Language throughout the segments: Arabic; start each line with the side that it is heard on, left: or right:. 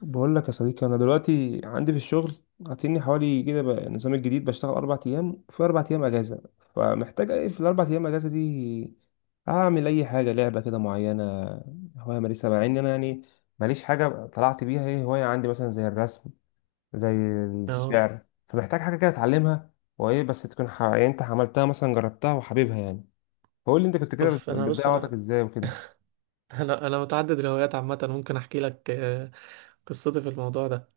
left: بقول لك يا صديقي، انا دلوقتي عندي في الشغل عاطيني حوالي كده. بقى النظام الجديد بشتغل اربع ايام في اربع ايام اجازه. فمحتاج ايه في الاربع ايام اجازه دي؟ اعمل اي حاجه، لعبه كده معينه، هوايه مارسها مع ان انا ماليش حاجه طلعت بيها. ايه هوايه عندي مثلا؟ زي الرسم، زي
right: اه
left: الشعر. فمحتاج حاجه كده اتعلمها، وايه بس تكون يعني انت عملتها مثلا، جربتها وحاببها يعني. فقول لي انت كنت كده
right: شوف انا. بص
left: بتضيع وقتك
right: انا،
left: ازاي وكده.
right: انا متعدد الهوايات عامه. ممكن احكي لك قصتي في الموضوع ده.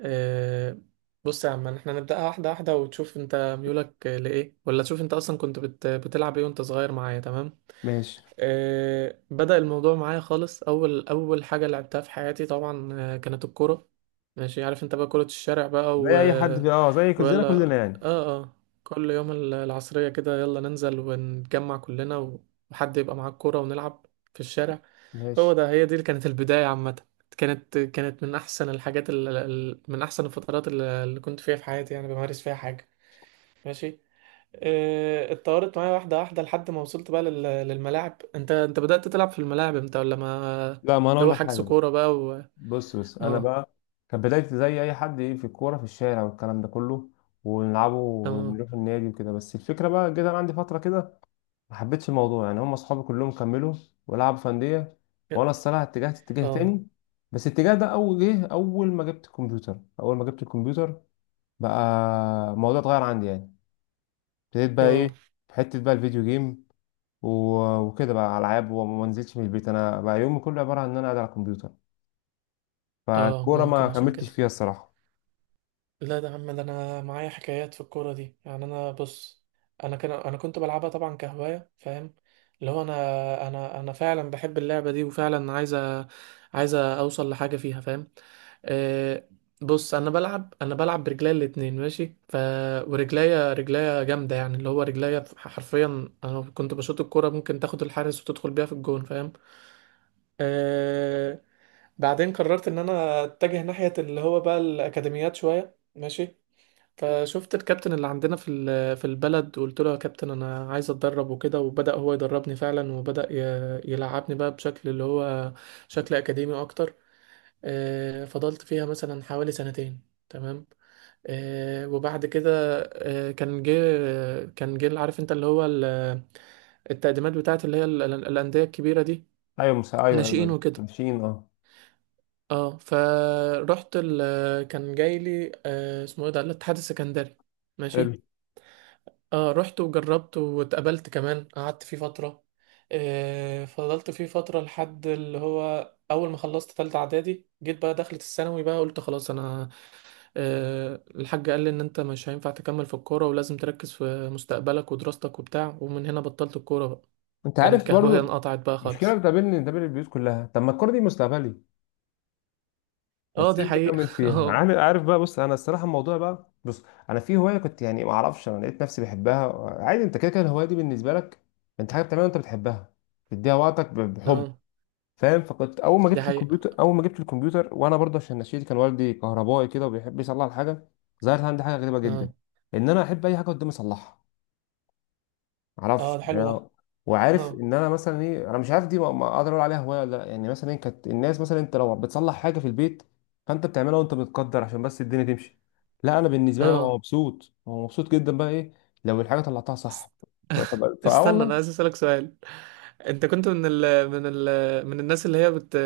right: آه، بص يا عم احنا نبداها واحده واحده وتشوف انت ميولك لايه، ولا تشوف انت اصلا كنت بتلعب ايه وانت صغير معايا. تمام.
left: ماشي.
right: بدأ الموضوع معايا خالص. أول حاجة لعبتها في حياتي طبعا كانت الكورة. ماشي، عارف أنت بقى كرة الشارع بقى
left: زي اي حد في، اه، زي كلنا
right: ويلا.
left: كلنا يعني.
right: آه. كل يوم العصرية كده يلا ننزل ونتجمع كلنا وحد يبقى معاه الكورة ونلعب في الشارع. هو
left: ماشي.
right: ده هي دي اللي كانت البداية عامة. كانت من أحسن من أحسن الفترات اللي كنت فيها في حياتي يعني بمارس فيها حاجة. ماشي. اتطورت معايا واحدة واحدة لحد ما وصلت بقى للملاعب. انت بدأت تلعب في الملاعب امتى، ولا ما
left: لا، ما انا
right: اللي
left: اقول
right: هو
left: لك
right: حجز
left: حاجه بقى.
right: كورة بقى
left: بص انا
right: اه.
left: بقى كانت بدايتي زي اي حد، ايه، في الكوره في الشارع والكلام ده كله، ونلعبه
right: اه.
left: ونروح النادي وكده. بس الفكره بقى جيت انا عندي فتره كده ما حبيتش الموضوع يعني. هم اصحابي كلهم كملوا ولعبوا في انديه، وانا الصراحه اتجهت اتجاه
right: اه.
left: تاني. بس الاتجاه ده اول جه اول ما جبت الكمبيوتر. بقى الموضوع اتغير عندي يعني. ابتديت بقى ايه؟
right: اه.
left: في حته بقى الفيديو جيم وكده، بقى العاب، وما ما نزلتش من البيت. انا بقى يومي كله عباره عن ان انا قاعد على الكمبيوتر،
right: اه
left: فالكوره ما
right: ممكن عشان
left: كملتش
right: كده.
left: فيها الصراحه.
right: لا ده يا عم، ده انا معايا حكايات في الكوره دي. يعني انا بص، انا كنت بلعبها طبعا كهوايه، فاهم، اللي هو انا فعلا بحب اللعبه دي وفعلا عايزه اوصل لحاجه فيها، فاهم. آه. بص، انا بلعب برجليا الاتنين ماشي. ف ورجليا جامده يعني، اللي هو رجليا حرفيا. انا كنت بشوط الكوره ممكن تاخد الحارس وتدخل بيها في الجون، فاهم. آه. بعدين قررت ان انا اتجه ناحيه اللي هو بقى الاكاديميات شويه. ماشي. فشفت الكابتن اللي عندنا في البلد وقلت له يا كابتن انا عايز اتدرب وكده، وبدأ هو يدربني فعلا، وبدأ يلعبني بقى بشكل اللي هو شكل اكاديمي اكتر. فضلت فيها مثلا حوالي سنتين. تمام. وبعد كده آه، كان جه كان جه عارف انت اللي هو التقديمات بتاعت اللي هي الأندية الكبيرة دي.
left: ايوه، ايوه ايوه
right: ناشئين
left: أيوة،
right: وكده.
left: ماشيين. اه،
right: اه فرحت كان جاي لي اسمه ايه ده، الاتحاد السكندري.
left: حلو.
right: ماشي. اه رحت وجربت واتقابلت كمان، قعدت فيه فترة. آه فضلت فيه فترة لحد اللي هو أول ما خلصت تالتة إعدادي جيت بقى دخلت الثانوي بقى قلت خلاص أنا. آه الحاج قال لي إن أنت مش هينفع تكمل في الكورة، ولازم تركز في مستقبلك ودراستك وبتاع، ومن هنا بطلت الكورة بقى.
left: انت
right: كانت
left: عارف
right: كهواية
left: برضو
right: انقطعت بقى
left: مشكله
right: خالص.
left: بتقابلني، بتقابل البيوت كلها: طب ما الكوره دي مستقبلي،
right: اه
left: بس
right: دي
left: ليه
right: حقيقة.
left: بكمل فيها؟
right: اه.
left: عامل عارف بقى. بص، انا الصراحه الموضوع بقى، انا في هوايه كنت يعني ما اعرفش، انا لقيت نفسي بحبها. عادي، انت كده كده الهوايه دي بالنسبه لك انت حاجه بتعملها وانت بتحبها، تديها وقتك بحب،
right: اه
left: فاهم؟ فكنت اول ما
right: دي
left: جبت الكمبيوتر،
right: حقيقة.
left: وانا برضه عشان نشيتي، كان والدي كهربائي كده وبيحب يصلح الحاجه، ظهرت عندي حاجه غريبه جدا
right: اه.
left: ان انا احب اي حاجه قدامي اصلحها.
right: اه
left: معرفش
right: ده حلو
left: يعني.
right: ده.
left: وعارف
right: اه.
left: ان انا مثلا ايه، انا مش عارف دي ما اقدر اقول عليها هوايه ولا لا، يعني مثلا ايه، كانت الناس مثلا انت لو بتصلح حاجه في البيت فانت بتعملها وانت متقدر عشان بس الدنيا تمشي. لا، انا بالنسبه لي ببقى
right: اه
left: مبسوط، ببقى مبسوط جدا بقى ايه لو الحاجه طلعتها صح.
right: است-
left: ف- ف- فاه
right: استنى، انا
left: والله.
right: عايز اسالك سؤال. انت كنت من ال من ال من الناس اللي هي بت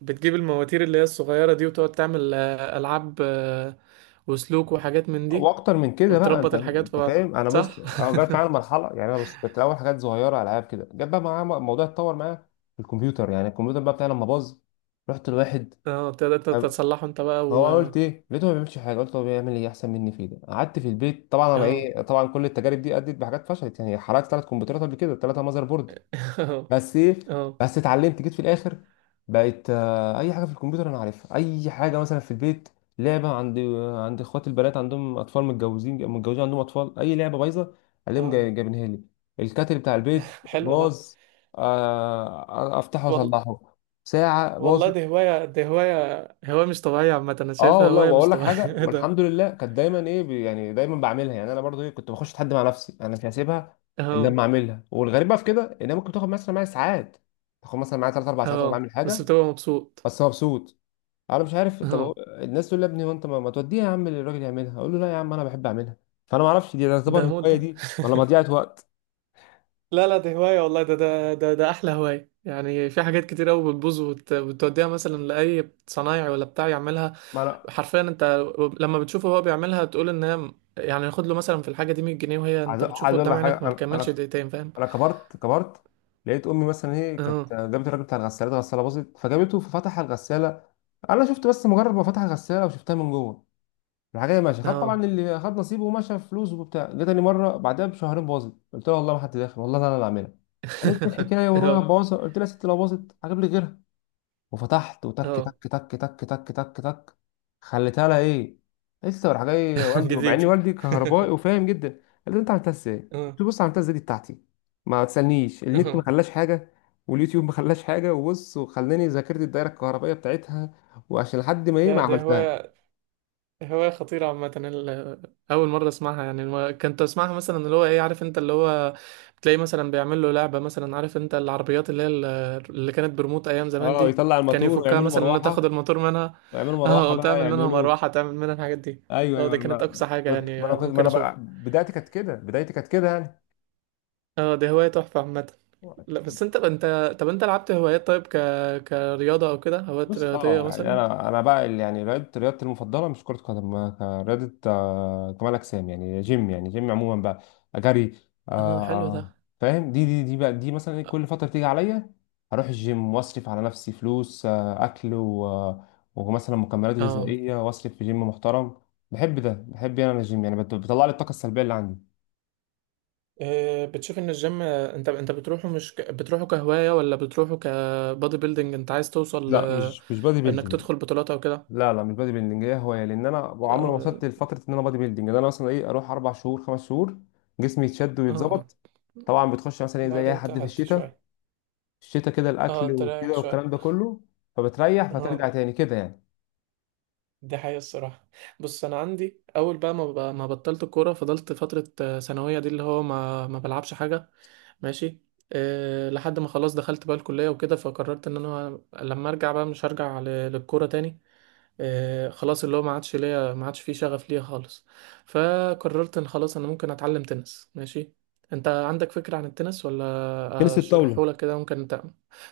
right: بتجيب المواتير اللي هي الصغيره دي، وتقعد تعمل العاب وسلوك وحاجات من دي،
left: واكتر من كده بقى، انت
right: وتربط الحاجات في
left: انت
right: بعض.
left: فاهم، انا بص،
right: صح.
left: أنا جت معايا المرحله يعني. انا بص كنت الاول حاجات صغيره، العاب كده، جت بقى معايا الموضوع اتطور معايا في الكمبيوتر يعني. الكمبيوتر بقى بتاعي لما باظ رحت لواحد،
right: اه، تقدر انت تتصلحه انت بقى
left: هو
right: و...
left: انا قلت ايه، لقيته ما بيعملش حاجه، قلت هو بيعمل ايه احسن مني في ده؟ قعدت في البيت طبعا. انا
right: اه.
left: ايه، طبعا كل التجارب دي ادت بحاجات فشلت يعني، حرقت ثلاث كمبيوترات قبل كده، ثلاثه ماذر بورد.
right: اه.
left: بس ايه،
right: اه.
left: بس اتعلمت، جيت في الاخر بقيت اي حاجه في الكمبيوتر انا عارفها. اي حاجه مثلا في البيت، لعبه عند اخوات البنات، عندهم اطفال، متجوزين عندهم اطفال، اي لعبه بايظه الاقيهم
right: اه
left: جايبينها لي. الكاتل بتاع البيت
right: حلو ده.
left: باظ، افتحه
right: وال...
left: واصلحه. ساعه باظ.
right: والله دي هوايه، دي هوايه، هوايه مش طبيعيه عامه. انا
left: اه
right: شايفها
left: والله،
right: هوايه مش
left: واقول لك
right: طبيعيه.
left: حاجه،
right: ايه ده.
left: والحمد لله كانت دايما ايه يعني دايما بعملها يعني. انا برضو ايه كنت بخش اتحدى مع نفسي، انا مش هسيبها الا
right: اه.
left: لما اعملها. والغريب بقى في كده ان هي ممكن تاخد مثلا معايا ساعات، تاخد مثلا معايا 3 4 ساعات انا
right: اه
left: بعمل
right: بس
left: حاجه،
right: بتبقى مبسوط.
left: بس مبسوط. انا مش عارف، طب
right: اه،
left: الناس تقول لي يا ابني هو انت ما توديها يا عم للراجل يعملها؟ اقول له لا يا عم، انا بحب اعملها. فانا ما اعرفش دي
right: ده
left: تعتبر
right: موت
left: هوايه
right: ده.
left: دي ولا مضيعه وقت.
right: لا لا دي هواية والله. ده أحلى هواية يعني. في حاجات كتير أوي بتبوظ وتوديها مثلا لأي صنايعي ولا بتاع يعملها.
left: ما انا
right: حرفيا أنت لما بتشوفه هو بيعملها تقول إن هي، يعني ياخد له مثلا في الحاجة دي 100 جنيه، وهي
left: عايز
right: أنت
left: عايز
right: بتشوفه
left: اقول
right: قدام
left: لك حاجه،
right: عينك ما
left: انا
right: بيكملش
left: انا
right: دقيقتين، فاهم.
left: انا كبرت. كبرت لقيت امي مثلا هي
right: اه.
left: كانت جابت الراجل بتاع الغسالات، غساله باظت فجابته، ففتح الغساله. انا شفت، بس مجرد ما فتح الغساله وشفتها من جوه، الحاجه ماشيه. خد
right: اه.
left: طبعا اللي خد نصيبه ومشى فلوسه وبتاع. جه تاني مره بعدها بشهرين باظت. قلت لها والله ما حد داخل، والله انا اللي عاملها. قالت لي الحكايه، وروح
right: اه.
left: باظت. قلت لها يا ست، لو باظت هجيب لي غيرها. وفتحت وتك
right: اه.
left: تك تك، تك تك تك تك، خليتها لها ايه. لسه راح جاي والدي، مع ان
right: جديد.
left: والدي كهربائي وفاهم جدا، قال لي انت عملتها ازاي؟
right: اه.
left: قلت له بص، عملتها ازاي دي بتاعتي، ما تسالنيش. النت ما
right: اه
left: خلاش حاجه، واليوتيوب ما خلاش حاجه، وبص وخلاني ذاكرت الدايره الكهربائيه بتاعتها، وعشان لحد ما ايه، ما
right: ده
left: عملتها.
right: هواية، هواية خطيرة عامة. أول مرة أسمعها يعني. كنت أسمعها مثلا اللي هو إيه، عارف أنت اللي هو بتلاقي مثلا بيعمل له لعبة مثلا. عارف أنت العربيات اللي هي اللي كانت بريموت أيام زمان
left: اه،
right: دي،
left: يطلع
right: كان
left: الماتور
right: يفكها
left: ويعملوا
right: مثلا إن تاخد
left: مروحه،
right: الموتور منها
left: ويعملوا
right: أه،
left: مروحه
right: أو
left: بقى،
right: تعمل منها
left: يعملوا.
right: مروحة، تعمل منها الحاجات دي.
left: ايوه
right: أه
left: ايوه.
right: دي
left: ما
right: كانت أقصى
left: ما
right: حاجة
left: انا
right: يعني
left: كنت، ما
right: ممكن
left: انا بقى
right: أشوفها.
left: بدايتي كانت كده، بدايتي كانت كده
right: أه دي هواية تحفة عامة.
left: يعني.
right: لا بس أنت طب أنت لعبت هوايات طيب، ك كرياضة أو كده هوايات
left: بص
right: رياضية
left: اه، يعني
right: مثلا.
left: انا بقى يعني رياضه، رياضتي المفضله مش كره قدم. رياضه كمال اجسام يعني، جيم يعني، جيم عموما بقى، جري. آه،
right: أه حلو
left: آه،
right: ده.
left: فاهم؟ دي بقى، دي مثلا إيه، كل فتره تيجي عليا هروح الجيم واصرف على نفسي فلوس، اكل ومثلا مكملات
right: أه
left: غذائيه، واصرف في جيم محترم. بحب ده، بحب يعني، انا الجيم يعني بيطلع لي الطاقه السلبيه اللي عندي.
right: بتشوف ان الجيم انت بتروحه مش ك... بتروحه كهواية ولا بتروحه كبادي بيلدينج، انت عايز توصل
left: لا، مش مش بادي
right: انك
left: بيلدينج.
right: تدخل بطولات او كده.
left: لا لا، مش بادي بيلدينج، هي هوايه، لان انا عمري ما
right: اه.
left: وصلت لفتره ان انا بادي بيلدينج. ده انا مثلا ايه اروح اربع شهور، خمس شهور، جسمي يتشد
right: اه
left: ويتظبط. طبعا بتخش مثلا ايه زي اي
right: بعدين
left: حد في
right: تهدي
left: الشتاء،
right: شوية.
left: الشتاء كده
right: اه
left: الاكل
right: تريح
left: وكده
right: شوية.
left: والكلام ده كله، فبتريح فترجع
right: اه
left: تاني كده يعني.
right: دي حقيقة الصراحة. بص انا عندي اول بقى ما بطلت الكورة فضلت فترة ثانوية دي اللي هو ما بلعبش حاجة. ماشي. أه لحد ما خلاص دخلت بقى الكلية وكده، فقررت ان انا لما ارجع بقى مش هرجع للكورة تاني. خلاص اللي هو ما عادش فيه شغف ليا خالص. فقررت ان خلاص انا ممكن اتعلم تنس. ماشي. انت عندك فكرة عن التنس ولا
left: تنس الطاوله؟
right: اشرحه لك كده ممكن انت؟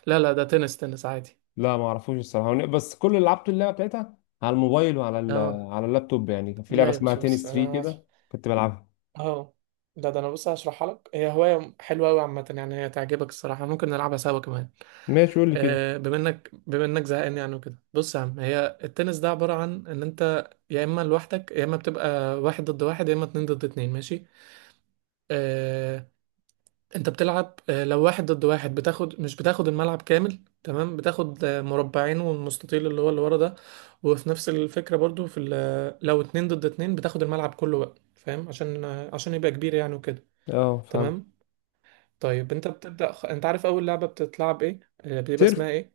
right: لا لا ده تنس، عادي.
left: لا، ما اعرفوش الصراحه، بس كل اللي لعبته اللعبه بتاعتها على الموبايل وعلى
right: اه.
left: على اللابتوب يعني. كان في لعبه
right: لا يا
left: اسمها
right: باشا بص
left: تنس
right: انا
left: 3
right: هش-
left: كده كنت بلعبها.
right: اه. ده ده انا بص هشرحها لك. هي هواية حلوة قوي عامة يعني، هي تعجبك الصراحة، ممكن نلعبها سوا كمان.
left: ماشي، قول لي كده.
right: بما انك زهقان يعني وكده. بص يا عم هي التنس ده عبارة عن ان انت يا اما لوحدك، يا اما بتبقى واحد ضد واحد، يا اما اتنين ضد اتنين. ماشي. آه، انت بتلعب لو واحد ضد واحد بتاخد مش بتاخد الملعب كامل، تمام، بتاخد مربعين والمستطيل اللي هو اللي ورا ده. وفي نفس الفكرة برضو لو اتنين ضد اتنين بتاخد الملعب كله بقى، فاهم، عشان عشان يبقى كبير يعني وكده.
left: اه فهمت.
right: تمام. طيب انت انت عارف اول لعبة بتتلعب ايه، بيبقى
left: سيرف.
right: اسمها ايه؟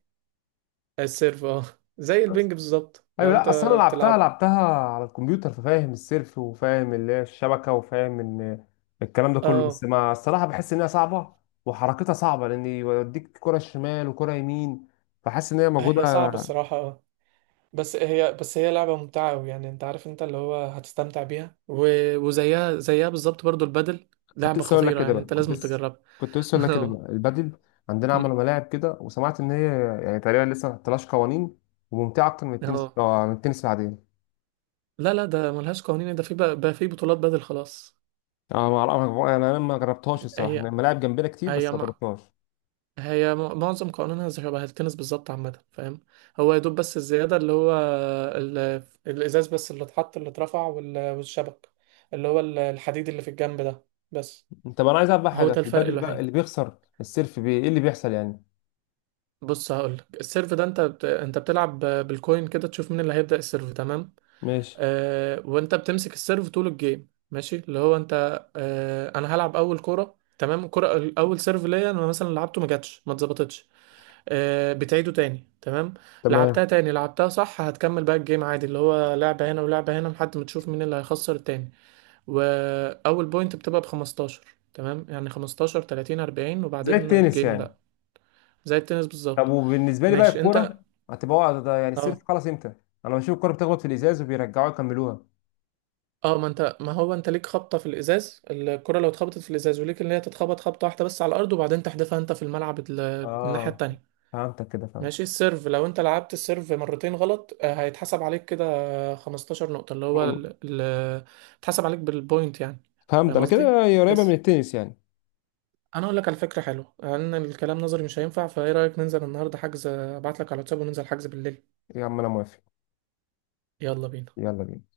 right: السيرف. اه. زي البنج بالظبط لو
left: ايوه،
right: انت
left: لا اصل انا لعبتها،
right: بتلعب.
left: لعبتها على الكمبيوتر، ففاهم السيرف، وفاهم اللي هي الشبكه، وفاهم ان الكلام ده كله، بس
right: اه،
left: ما الصراحه بحس ان هي صعبه وحركتها صعبه، لان يوديك كره شمال وكره يمين، فحاسس ان هي موجوده.
right: هي صعبة الصراحة اه. بس هي لعبة ممتعة أوي يعني. أنت عارف أنت اللي هو هتستمتع بيها و... وزيها بالظبط برضو البادل،
left: كنت
right: لعبة
left: لسه اقول لك
right: خطيرة
left: كده
right: يعني،
left: بقى،
right: أنت لازم تجربها.
left: كنت لسه اقول لك كده
right: اه.
left: بقى، البادل. عندنا
right: م-
left: عملوا ملاعب كده، وسمعت ان هي يعني تقريبا لسه ما حطلهاش قوانين، وممتعه اكتر من التنس،
right: اه.
left: من التنس العاديه.
right: لا لا ده ملهاش قوانين. ده في بقى, بقى في بطولات بادل خلاص.
left: انا ما أعرف- انا ما جربتهاش الصراحه، انا
right: هي
left: الملاعب جنبنا كتير
right: هي
left: بس ما
right: مع...
left: جربتهاش.
right: هي معظم قوانينها زي شبه التنس بالظبط عامة، فاهم. هو يا دوب بس الزيادة اللي هو ال... الإزاز بس اللي اتحط اللي اترفع والشبك اللي هو الحديد اللي في الجنب ده بس.
left: انت بقى، انا عايز اعرف بقى
right: هو
left: حاجه
right: ده
left: في
right: الفرق
left: البادل بقى:
right: الوحيد.
left: اللي بيخسر السيرف بي ايه اللي بيحصل يعني؟
right: بص هقولك السيرف ده انت بتلعب بالكوين كده، تشوف مين اللي هيبدأ السيرف. تمام.
left: ماشي،
right: وانت بتمسك السيرف طول الجيم. ماشي، اللي هو انت انا هلعب اول كرة تمام، كرة اول سيرف ليا انا مثلا لعبته ما جاتش ما اتظبطتش، بتعيده تاني. تمام. لعبتها
left: تمام،
right: تاني لعبتها صح، هتكمل بقى الجيم عادي، اللي هو لعبة هنا ولعبة هنا لحد ما تشوف مين اللي هيخسر التاني. واول بوينت بتبقى ب 15. تمام يعني 15 30 40
left: زي
right: وبعدين
left: التنس
right: الجيم
left: يعني.
right: بقى. زي التنس
left: طب
right: بالظبط.
left: وبالنسبه لي بقى
right: ماشي انت.
left: الكوره هتبقى وقع ده يعني، السيرف
right: اه.
left: خلاص امتى؟ انا بشوف الكوره بتخبط في الازاز وبيرجعوها يكملوها.
right: اه ما انت، ما هو انت ليك خبطه في الازاز. الكره لو اتخبطت في الازاز وليك، ان هي تتخبط خبطه واحده بس على الارض، وبعدين تحدفها انت في الملعب الناحيه
left: اه،
right: التانية.
left: فهمتك كده، فهمت.
right: ماشي. السيرف لو انت لعبت السيرف مرتين غلط هيتحسب عليك كده 15 نقطه، اللي هو
left: مم.
right: اتحسب عليك بالبوينت يعني.
left: فهمت
right: فاهم
left: انا
right: قصدي.
left: كده، هي قريبه من
right: بس
left: التنس يعني.
right: انا اقول لك على فكره حلوه، لان الكلام نظري مش هينفع. فايه رايك ننزل النهارده حجز، ابعت لك على الواتساب وننزل حجز بالليل.
left: يا عم انا موافق.
right: يلا بينا.
left: يلا بينا.